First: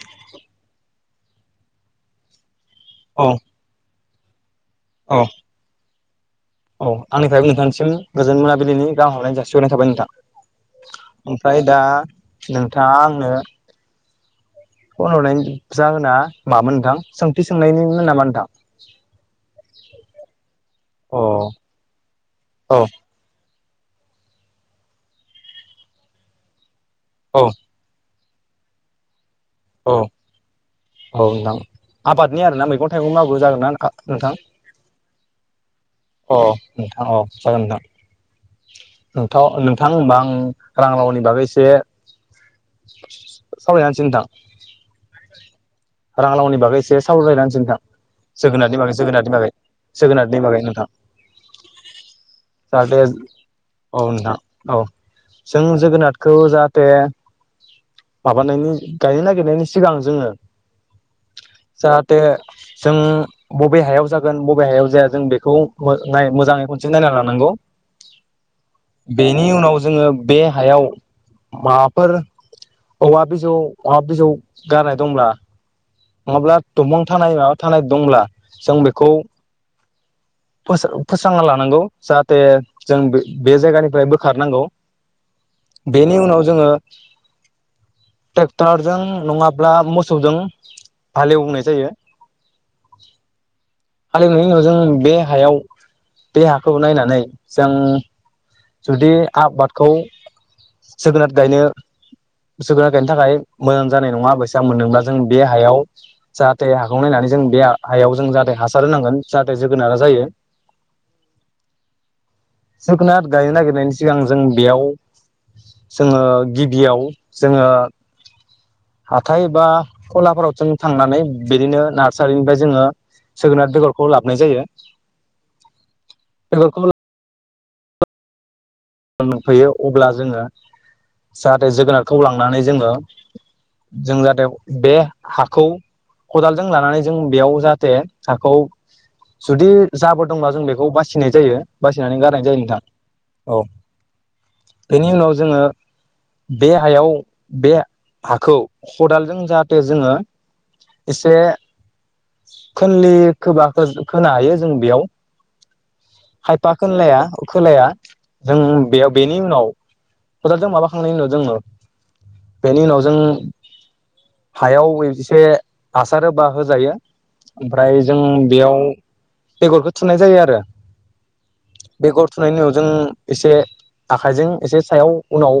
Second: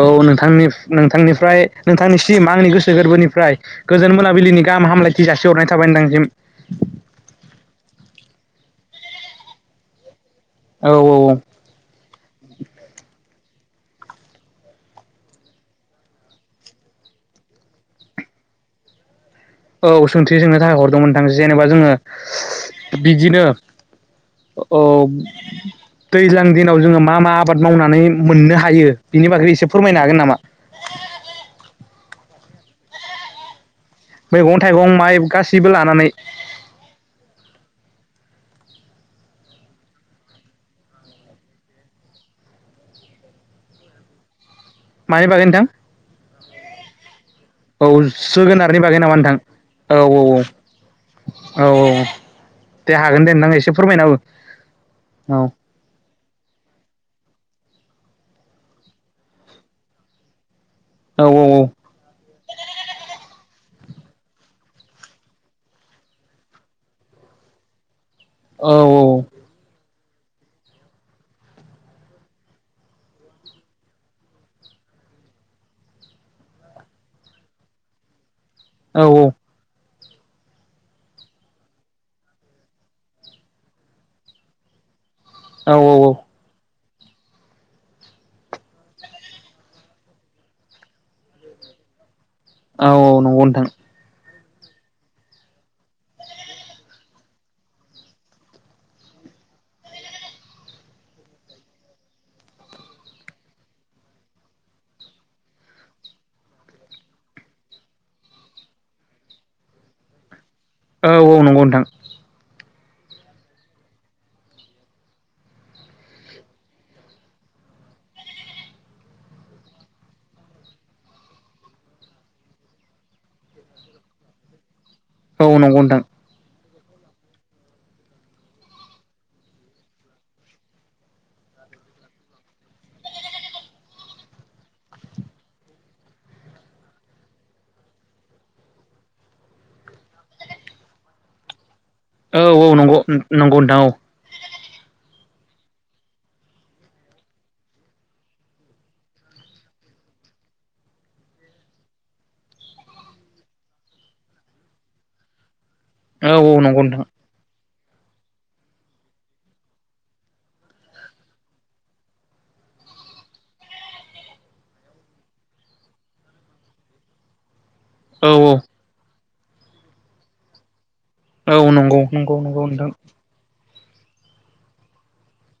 औ नोंथांनि नोंथांनिफ्राय नोंथांनिसिम आंनि गोसो औ गोरबोनिफ्राय गोजोन मोनाबिलिनि गाहाम औ हामलायथि जासिहरनाय थाबाय नोंथांनिसिम औ आंनिफ्रायबो नोंथांसिम गोजोन मोनाबिलिनि गांहाम हामलायनाय जासिहरनाय थाबाय औ नोंथां औ ओमफ्राय दा नोंथाङा आंनो [inaudible] फन हरनाय जाहोना मामोन नोंथां सोंथि सोंनायनिमोन नामा नोंथां औ सोंथि सोंनो थाखाय हरदोंमोन अ नोंथां जेनेबा जोङो औ बिदिनो औ दैज्लां दिनाव जोङो मा मा औ आबाद मावनानै मोननो हायो बिनि बागै एसे औ फोरमायनो हागोन नामा नि आरोना मैग थाइगं माबो जागोना नोंथां मैगं थाइगं माइ गासैबो लानानै अ नोंथां औ जागोन नोंथां नोथ नोंथां होनबा आं रां रावनि बागैसे सावरायना होनोसै नोंथां मानि बागोन नोंथां रां लावनि बागै सेस सावरायलायनांसिगोन नोंथां औ जोगोनारनि बागै नामा जोगोनारनि नोंथां बागै औ जोगोनारनि बागै नोंथां औ दे जाहाथे हागोन दे नोंथां एसे फोरमायना औ हो नोंथां औ औ जों जोगोनार खौ जाहाथे माबानायनि गायनो नागिरनायनि सिगां जोङो औ जाहाथे जों बबे हायाव जागोन बबे हायाव जाया जों बेखौनाय मोजाङै खनसे नायना लानांगौ औ बेनि उनाव जोङो बे हायाव माबाफोर औवा बिजौ औवा बिजौ गारनाय दंब्ला नङाब्ला दंफां थानाय माबा थानाय दंब्ला जों औ बेखौ फोस्रांना लानांगौ जाहाथे जों बे बे जायगानिफ्राय बोखारनांगौ औ औ बेनि उनाव जोङो। ट्रेक्टारजों नङाब्ला मोसौजों हालेवनाय जायो। औ औ नंगौ नोंथां। नायनि उनाव जों बे हायाव बे हाखौ नायनानै जों जुदि आबादखौ जोगोनार गायनो जोगोनार गायनि थाखाय मोजां जानाय नङा बेसे आां मोनदोंब्ला जों बे हायाव जाहाथे हाखौ नायनानै जों बे हायाव जों जाहाथे हासार होनांगोन जाहाथे जोगोनारा जायो। औ औ नंगौ नोंथां। जोगोनारार गायनो नागिरनायनि सिगां जों बेयाव जोङो गिबियाव जोङो हाथाय बा खलाफोराव जों थांनानै बिदिनो नार्सारिनिफ्राय जोङो जोगोनार बेगरखौ लाबोनाय जायो औ नंगौ नोंथां [unintelligible] फैयो अब्ला जोङो जाहाथे जोगोनारखौ लांनानै जोङो जों जाहाथे बे हाखौ खदालजों लानानै जों बेयाव जाहाथे हाखौ जुदि जाबोदोंब्ला जों बेखौ बासिनाय जायो बासिनानै औ गारनाय जायो औ नोंथां नंगौ नंगौ औ नोंथां बेनि उनाव जोङो बे हायाव बे हाखौ खदालजों जाहाथे जोङो एसे खोनलि खोबा खोनानो हायो जों बेयाव औ औ खायफा नंगौ नोंथां खोलाया जों बेयाव बेनि उनाव खदाल जों माबाखांनायनि उनाव जोङो बेनि उनाव जों हायाव एसे हासार एोबा होजायो ओमफ्राय जों औ बेयाव बेगरखौ थुनाय जायो आरो औ औ नंगौ बेगर नंगौ थुनायनि नंगौ उनाव जों नोंथां एसे आखाइजों एसे सायाव उनाव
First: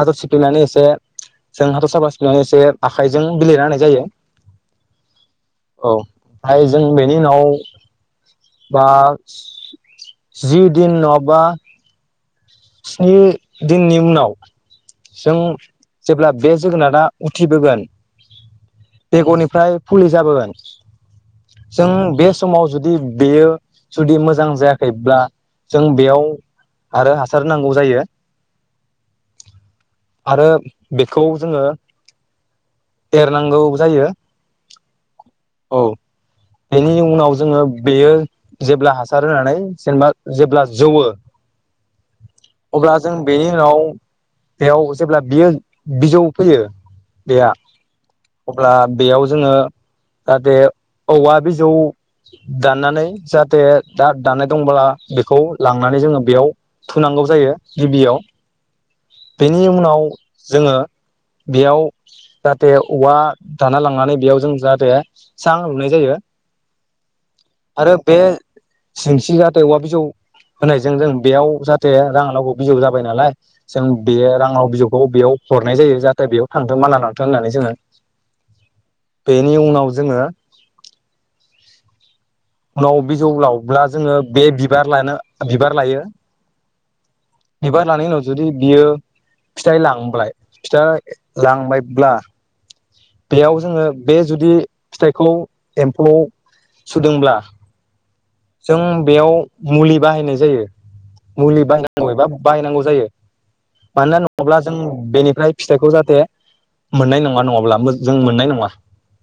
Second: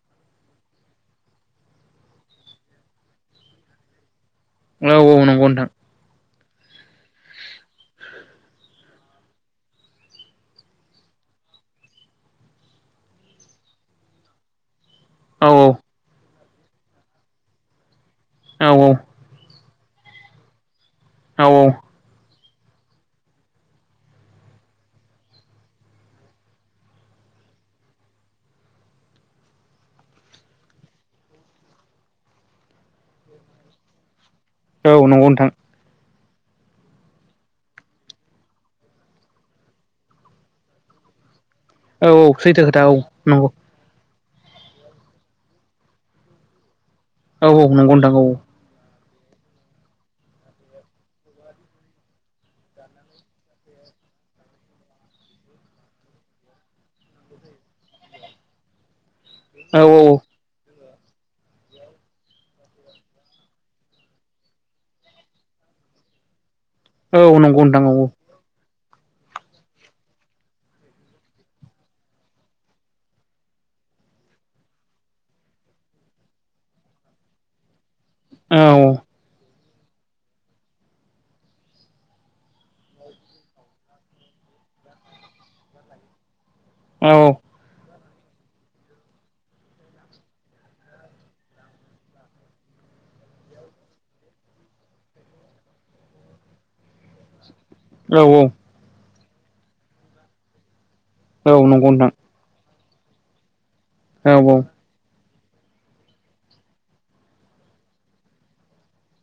हादर सिफ्लेनानै एसे जोंहाथ'रखौ साफा सिलेना एसे आखाइजों बिलाइना होनाय जायो औ औ नंगौ नोंथां। हाय जों बेनि उनाव बा जि दिन नङबा स्नि दिननि उनाव जों औ जेब्ला बे जोगोनारा उथिबोगोन औ बेगरनिफ्राय फुलि जाबोगोन औ जों बे समाव जुदि बेयो जुदि मोजां जायाखैब्ला जों बेयाव आरो हा सार नांगौ जायो। आरो बेखौ जोङो एरनांगौ जायो औ नंगौ नोंथां। औ बेनि उनाव जोङो बेयो जेब्ला हासार होनानै जेनेबा जेब्ला जौवो औ औ सैथो खोथा औ अब्ला जों बेनि नंगौ उनाव बेयाव जेब्ला बियो बिजौ फैयो बेहा औ औ नंगौ नोंथां औ अब्ला बेयाव जोङो जाहाथे औवा बिजौ दाननानै जाहाथे दा दाननाय दंब्ला बेखौ लांनानै जोङो बेयाव थुनांगौ जायो गिबियाव बेनि औ उनाव जोङो बेयाव जाहाथे औवा दानना लांनानै बेयाव जों जाहाथे सां लुनाय जायो यो औ नंगौ नोंथां औ - औ सिंसि जाहाथे औवा बिजौ होनायजों जों बेयाव जाहाथे जाहाथे रांलाव बिजौ जाबाय नालाय जों बे रांआव बिजौखौ बेयाव हरनाय जायो जाहाथे बेयाव थांथों माना लांथों होननानै जोङो नोंथां औ औ बेनि उनाव जोङो [inaudible] उनाव बिजौ लावब्ला जोङो बे बिबार लानो बिबार लायो बेबार लानायनि उनाव जुदि बियो फिथाइ लांबाय फिथा लांबायब्ला बेयाव जोङो बे जुदि फिथाइखौ एम्फौ सुदोंब्ला औ -औ जों बेयाव मुलि बाहायनाय जायो मुलि बाहायनांगौ एबा बाहायनांगौ जायो मानोना नङाब्ला जों बेनि फिथाइखौ जाहाथे मोननाय नङा नङाब्ला जों मोननाय नङा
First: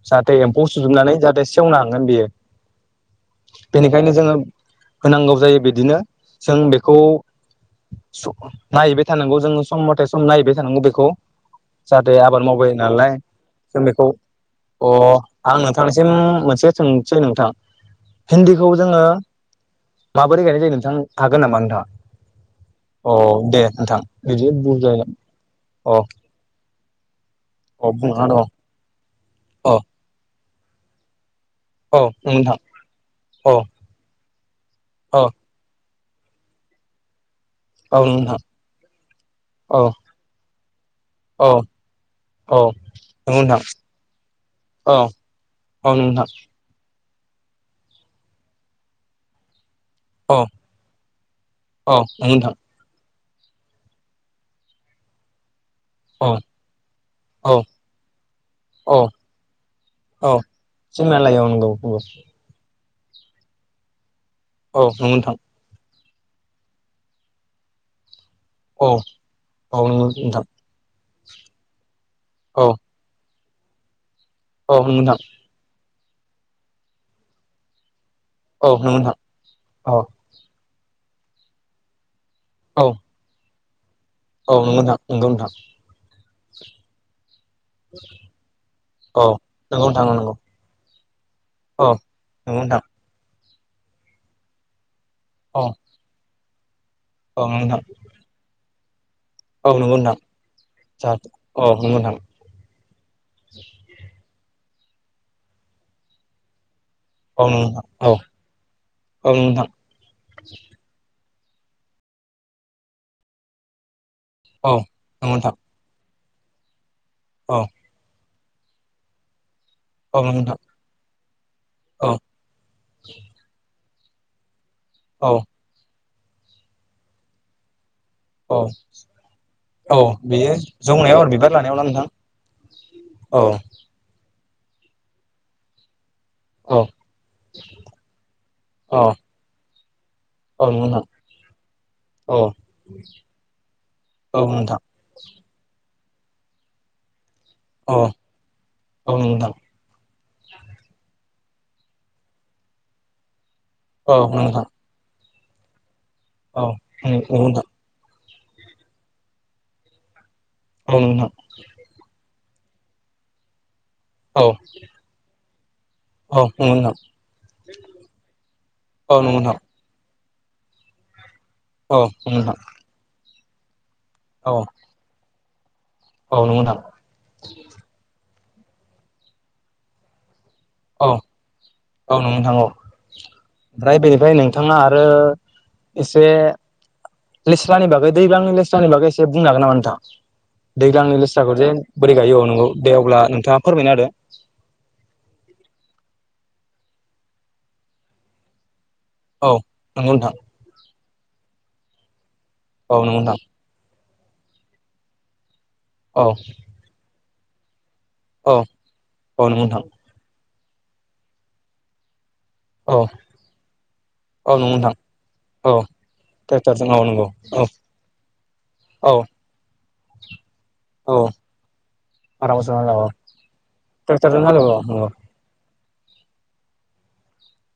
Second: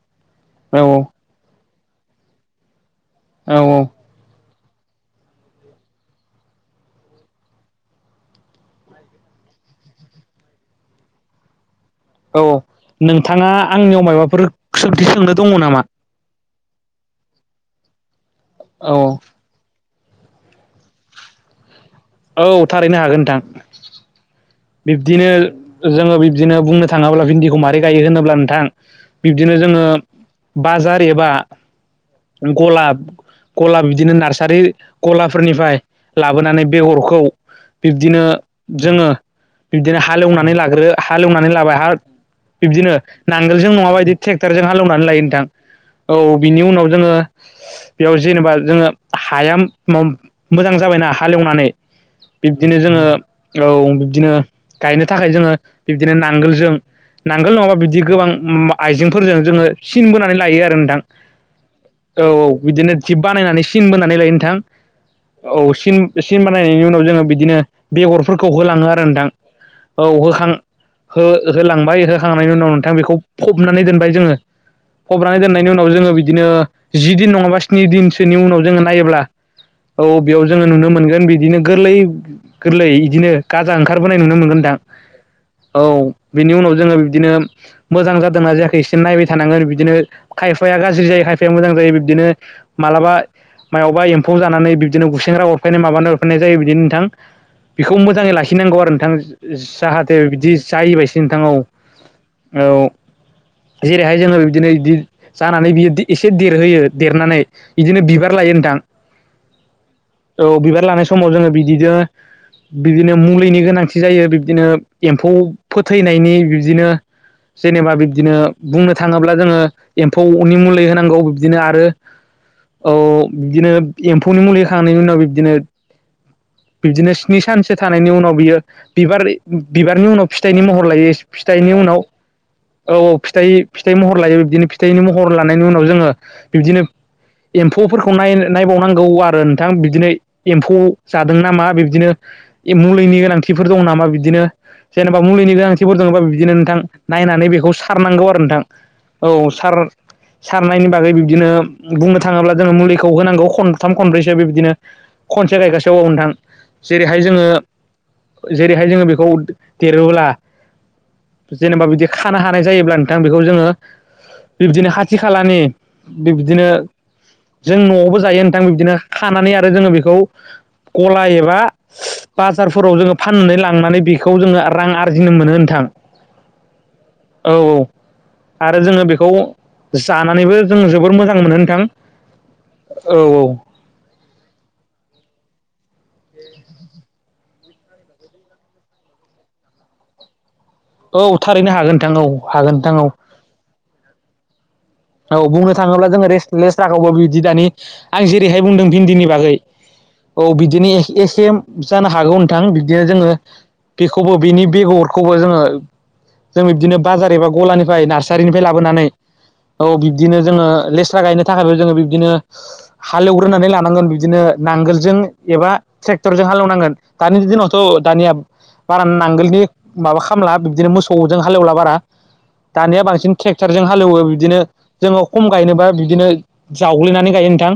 जाहाथे एम्फौ सुजोबनानै जाहाथे सेवनो हांगोन बेयो बेनिखायनो जोङो होनांगौ जायो बिदिनो जों बेखौ खौ नायहैबाय थानांगौ जों सम मथे सम नायहैबाय थानांगौ बेखौ जाहाथे आबाद औ मावबाय नालाय नोंथाङा जों आंनियाव बेखौ माबाफोर अ सोंथि सोंनो दङ आं नामा नोंथांनिसिम मोनसे सोंसै नोंथां हिन्दीखौ औ जोङो माबोरै गायनाय जायो नोंथां हागोन नामा नोंथां औ थारैनो हागोन नोंथां नोंथां बिदि बुजाय बिब्दिनो अ जोङो बिब्दिनो बुंनो थाङोब्ला भिन्दिखौ मारै अ गायो बुंना होनोब्ला दं नोंथां बिब्दिनो अ जोङो बाजार एबा औ नोंथां गलाब अ गलाब बिदिनो नारसारि अ गलाफोरनिफ्राय लाबोनानै बेगरखौ औ बिब्दिनो नोंथां जोङो औ बिबदिनो हाालेवनानै लाग्रो औ हालेवनानै लाबाय हा औ बिबदिनो नंगौ नोंथां नांगोलजों नङाबायदि ट्रेक्टरजों औ हालेवनानै लायो नोंथां औ बिनि उनाव जोङो बेयाव जेनेबा जोङो हाया मोजां जाबायना हालेवनानै अ नंगौ नोंथां ओ औ बिब्दिनो गायनो थाखाय जोङो बिब्दिनो औ नांगोलजों नांगोल औ नङाबा बिदि गोबां औ आइजेंफोरजों जोङो सिन बोनानै औ लायो आरो नोंथां सिमना लायो औ नंगौ नंगौ औ - औ बिदिनो जिप बानायनानै सिन बोनानै लायो नोंथां औ सिन सिन बानायनायनि उनाव जोङो बिदिनो बेगरफोरखौ होलाङो औ आरो नोंथां नंगौ औ नोंथां होखां होलांबाय होखांनायनि औ उनाव नोंथां बेखौ फबनानै दोनबाय जोङो औ नंगौ नोंथां खौ जोंङो बिदिनो जि दिन नङाबा स्नि दिन सोनि उनाव औ जोङो नंगौ नोंथां नायोब्ला औ बेयाव जोङो नुनो मोनगोन बिदिनो गोरलै गोरलै इदिनो गाजा ओंखारबोनाय नुनो मोनगोनदां नंगौ नोंथां औ नंगौ नोंथां नंगौ नोंथां औ बिनि उनाव जोङो बिदिनो मोजां जादोंना जायाखै एसे नायबाय औ थानांगोन नंगौ बिदिनो नोंथां औ नंगौ खायफाया गाज्रि जायो खायफाया मोजां जायो औ बिब्दिनो नंगौ नोंथां मालाबा मायावबा एम्फौ जानानै बिदिनो गुसेेंग्रा औ अरफैनाय माबानो अरफैनाय जायो बिदिनो नोंथां औ नंगौ नोंथां बेखौ मोजाङै लाखिनांगौ आरो नोंथां औ नंगौ जाहाथे नोंथां बिदि जायिबायसि जाहाथे नोंथां औ नंगौ नोंथां - औ जेरैहाय जोङो बिब्दिनो दि जानानै बियो एसे देरहोयो देरनानै औ बिदिनो नंगौ बिबार लायो नोंथां नोंथां औ बिबार लानाय समाव जोङो बिदिनो बिदिनो मुलिनि गोनांथि जायो बिब्दिनो औ नंगौ एम्फौ नोंथां फोथैनायनि बिब्दिनो औ जेनेबा बिब्दिनो बुंनो थाङोब्ला जोङो नंगौ एम्फौनि नोंथां मुलै होनांगौ बिब्दिनो आरो औ नंगौ नोंथां औ बिदिनो एम्फौनि मुलि होखांनायनि उनाव औ बिबदिनो बिब्दिनो स्नि सानसो थानायनि उनाव बियो औ बिबार औ बिबारनि उनाव बेयो फिथाइनि महर लायो जौनायाव आरो बिबार फिथाइनि लानायाव ना उनाव नोंथां औ औ फिथाइ फिथाइ महर लायो बिब्दिनो फिथाइनि महर लानायनि उनाव जोङो बिब्दिनो औ एम्फौफोरखौ नाय नायबावनांगौ औ आरो नोंथां बिदि औ एम्फौ नंगौ नोंथां जादों नामा बिब्दिनो औ मुलिनि गोनांथिफोर दं नामा बिब्दिनो औ नोंथां जेनेबा मुलिनि गोनांथिफोर दङबा बिब्दिनो नोंथां नायनानै नै बेखौ औ सारनांगौ आरो नोंथां नंगौ नोंथां औ सार सारनायनि बागै बिदिनो बुंनो थाङोब्ला जोंङो मुलिखौ होनांगौ खनथाम औ खनब्रैसो बे नोंथां बिदिनो खनसे गायगासिनो औ नोंथां औ जेरैहाय नंगौ जोङो नोंथां जेरैहाय जोङो बेखौ देरोब्ला औ नोंथां थानो हानाय जायोब्ला नोंथां बेखौ जोङो औ बिबदिनो खाथि खालानि औ बिब्दिनो नंगौ नोंथां जों नआवबो जायो नोंथां बिब्दिनो औ नंगौ खानानै आरो। जोङो बेखौ गला एबा‌ नोंथां बाजारफोराव‌ जोङो फाननानै लांनानै बेखौ औ जोङो रां आरजिनो मोनो नोंथां। औ नंगौ दां! औ औ आरो जोङो बेखौ जानानैबो जों औ जोबोर मोजां मोनो नोंथां औ औ। ओमफ्राय बेनिफ्राय नोंथाङा आरो एसे लेस्लानि बागै दैबांनि लेस्लानि बागै एसे बुंनो हागोन नामा नोंथां। औ दैज्लांनि औ लेस्राखौ जे थारैनो हागोन नोंथां बोरै गायो औ नंगौ हागोन नोंथां दे औ अब्ला नोंथाङा फोरमायना होदो औ बुंनो थाङोब्ला जोङो रेस्ट लेस्रा खौबो बिदि दानि आं जेरैहाय बुंदों। भिन्दिनि औ बागै नंगौ नोंथां औ बिदिनो एसे जानो हागौ नों थां औ बिब्दिनो नंगौ जोङो नोंथां बेखौबो बिनि बेगरखौबो जोङो औ जों बिब्दिनो बाजार एबा गलानिफ्राय औ नार्सारिनिफ्राय लाबोनानै औ नंगौ नोंथां औ बिब्दिनो जोङो लेस्रा गायनो थाखायबो जोङो बिब्दिनो औ हालेवग्रोनानै लानांगोन बिदिनो औ नंगौ नोंथां नांगोलजों एबा औ ट्रेक्टरजों हालेवनांगोन औ नंगौ दानि औ दिनावथ दानिया बारा औ नांगोलनि माबा खामला बिब्दिनो औ मोसौजों हालेवला बारा आरामसे दानिया हालेवो बांसिन ट्रेक्टरजों हालेवो ट्रेक्टरजों बिदिनो हालेवो औ जोङो कम गायनोबा बिब्दिनो जावग्लिनानै गायो नोंथां।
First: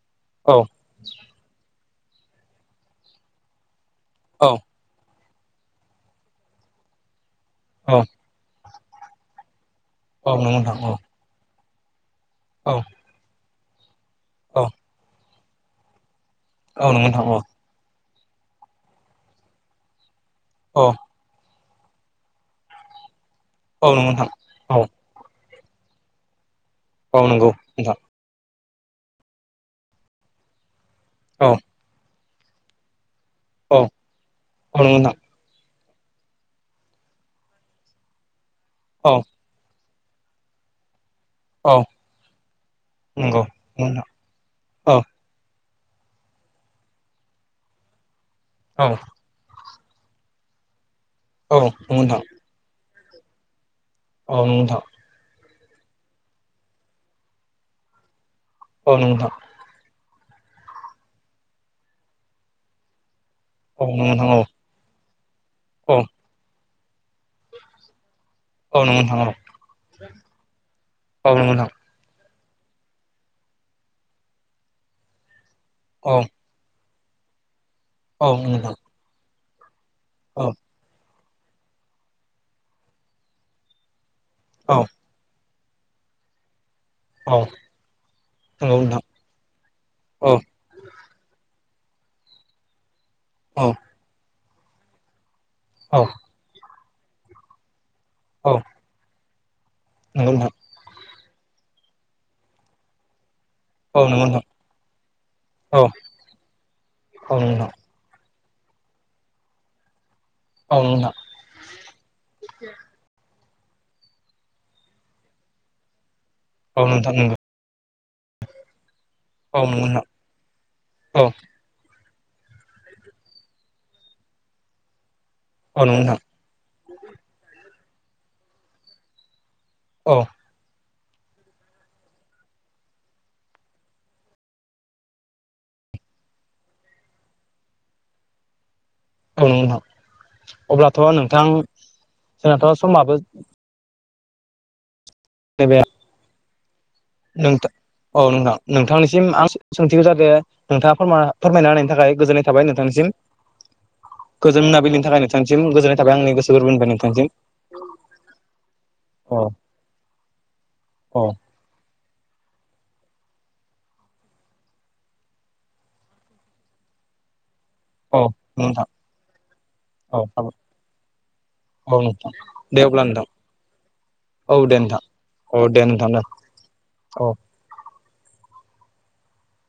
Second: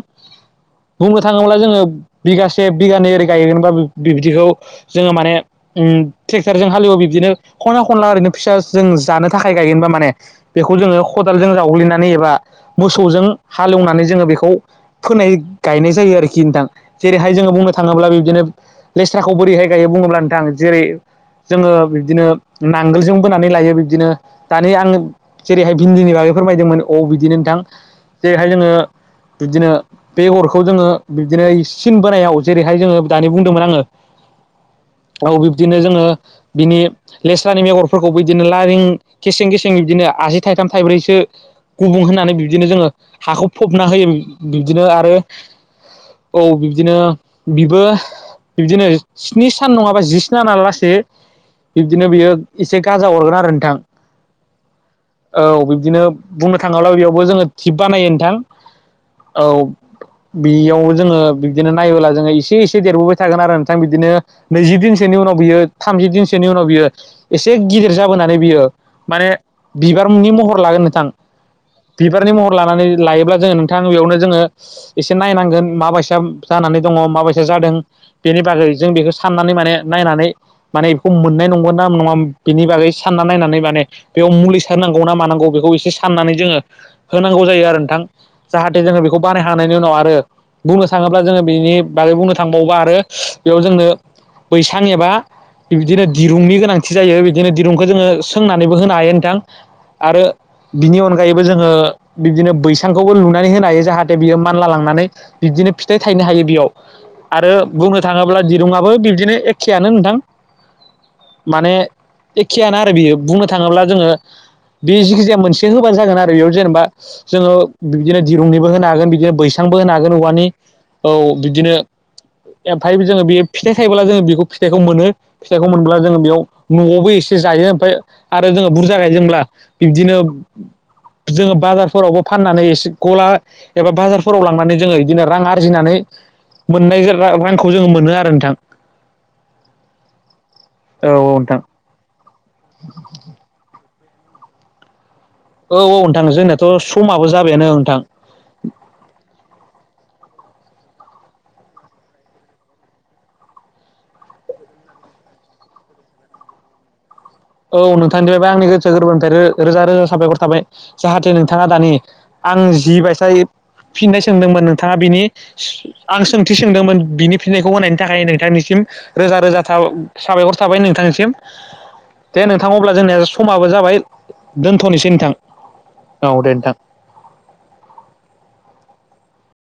औ बुंनो थाङोब्ला जोङो बिगासे बिगानै ओरै गायगोनबा नोंथां। बिब्दिखौ औ जोङो माने ट्रेक्टरजों हालेवो बिब्दिनो खनला औ खनला ओरैनो फिसा। जों जानो थाखाय गायगोनबा माने औ नंगौ बेखौ नोंथां औ जोङो खदालजों जावग्लिनानै एबा औ मोसौजों हालेवनानै जोङो बेखौ औ फोनाय गायनाय जायो आरोखि नोंथां औ नंगौ नोंथां जेरैहाय औ जोङो बुंनो थाङोब्ला बे बिदिनो लेस्राखौ बोरैहाय गायो बुङोब्ला नोंथां जेरै औ जोङो बिब्दिनो नांगोलजों बोनानै लायो औ बिब्दिनो नंगौ नोंथां दानि औ आं जेरैहाय भिन्दिनि बागै फोरमायदोंमोन औ बिदिनो नोंथां जेरैहाय जोङो बिदिनो बे हरखौ जोङो औ बिब्दिनो सिन बोनायाव जेरैहाय जोङो दानि बुंदोंमोन आङो औ नंगौ नोंथां औ बिब्दिनो जों जोङो बिनि लेस्रानि मेगरफोरखौबो बिदिनो लारिं औ गेसें गेसें बिब्दिनो आसि थाइथाम थाइब्रैसो औ गुबुं होननानै बिबदिनो जोङो नंगौ हाखौ फबना नोंथां होयो बिब्दिनो औ आरो औ बिब्दिनो बिबो औ बिब्दिनो स्नि सान नङाबा जिसाना ना लासेै औ नंगौ बिब्दिनो बियो एसे गाजा अरगोन आरो नोंथां। अ नंगौ नोंथां। औ बिब्दिनो बुंनो थाङोब्ला बेयावबो जोङो थिप बानायो नोंथां। ओ नंग नोंथां। औ बेयाव जोङो बिदिनो नायोब्ला जोङो एसे एसे देरबोबाय थागोन आरो नोंथां औ नंगौ बिदिनो औ नंगौ नोंथां औ नैजि दिनसोनि उनाव बि औ थामजि दिनसोनि उनाव बियो एसे गिदिर जा बोनानै बियो औ नंगौ माने नोंथां बिबार मुंनि महर लागोन नोंथां। [unintelligible] बिबारनि महर लानानै लायोब्ला जोङो नोंथां बेयावनो जोङो एसे नायनांगोन माबायसा औ जानानै दङ माबायसा जादों औ बेनि नंगौ बागै नोंथां जों बेखौ साननानै माने नायनानै औ माने मोननाय नंगौ ना नङा बेनि बागै सानना नायनानै माने बेयाव मुलि औ सारनांगौ ना मानांगौ बेखौ एसे फाननानै जोङो होनांगौ औ जायो आरो नोंथां। नंगौ जाहाथे जोङो नोंथां बेखौ बानाय हांनायनि उनाव आरो औ बुंनो थाङोब्ला जोङो बिनि बागै बुंनो थांबावोबा आरो बेयाव औ जोंनो बैसां एबा बिबदिनो दिरुंनि गोनां थि जायो बिदिनो दिरुंखौ जोङो औ सोंनानैबो होनो हायो नोंथां नंगौ आरो नोंथां बिनि अनगायैबो जोङो बिबदिनो बैसांखौबो लु नानै मोनो हायो औ जाहाथे नंगौ बियो नोंथां मानला लांनानै बिदिनो औ फिथाइ थायनो हायो बेयाव औ आरो नंगौ नोंथां बुंनो थाङो ब्ला दिरुङाबो बिबदिनो एखेआनो नोंथां। औ नोंथां माने एखेयानो आरो बेयो बुंनो थाङोब्ला जोङो बे जिखिजाया मोनसे होबानो जागोन आरो बेयाव औ जेनेबा नोंथां नंगौ जोङो बिदिनो दिरुंनिबो होनो हागोन बिदिनो औ बैसांबो नंगौ होनो नोंथां हागोन औवानि औ बिदिनो ओमफाय बि जोङो बे फिथाइ थायोबोला जोङो बेखौ फिथाइखौ मोनो। फिथाइखौ औ मोनब्ला नंगौ नोंथां जोङो बेयाव न'आवबो एसे जायो ओमफाय आरो जोङो बुरजा गायदोंब्ला औ बिबदिनो नंगौ जोङो बाजारफोरावबो फाननानै एसे गला एबा बाजारफोराव लांनानै जोङो इदिनो रां आरजिनानै मोननाय जो रां रांखौ जोङो मोनो आरो नोंथां। औ नोंथां अब्लाथ' औ औ नोंथां जोंनाथ' समाबो औ नैबे औ नोंथां जोंनायाथ' स नोंथां औ नोंथां नोंथांनिसिम आं सोंथिखौ जाहाथे नोंथाङा फोरमा फोरमायना होनायनि थाखाय गोजोननाय थाबाय नोंथांनिसिम‌ गोजोन मोनाबिनि थाखाय नोंथांसिम गोजोननाय थाबाय आंनि गोसो गोरबोनिफ्राय नोंथांनिसिम। औ नोंथांनिफ्रायबो आंनि गोसो गोरबोनिफ्राय रो अ रोजा रोजा साबायखर थाबाय अ जाहाथे नोंथाङा दानि आं जि बायसाय फिननाय सोंदोंमोन नोंथाङा बिनि सो आं सोंथि सोंदोंमोन बिनि फिननायखौ होनायनि थाखाय औ नोंथांनिसिम नोंथां रोजा रोजा साबाय औ साबायखर थाबाय नोंथांनिसिम। दे नोंथां अब्ला जोंनिया समाबो जाबाय। औ दे नोंथां दोनथ'नोसै नोंथां‌। औ दे नोंथां औ दे नोंथां। औ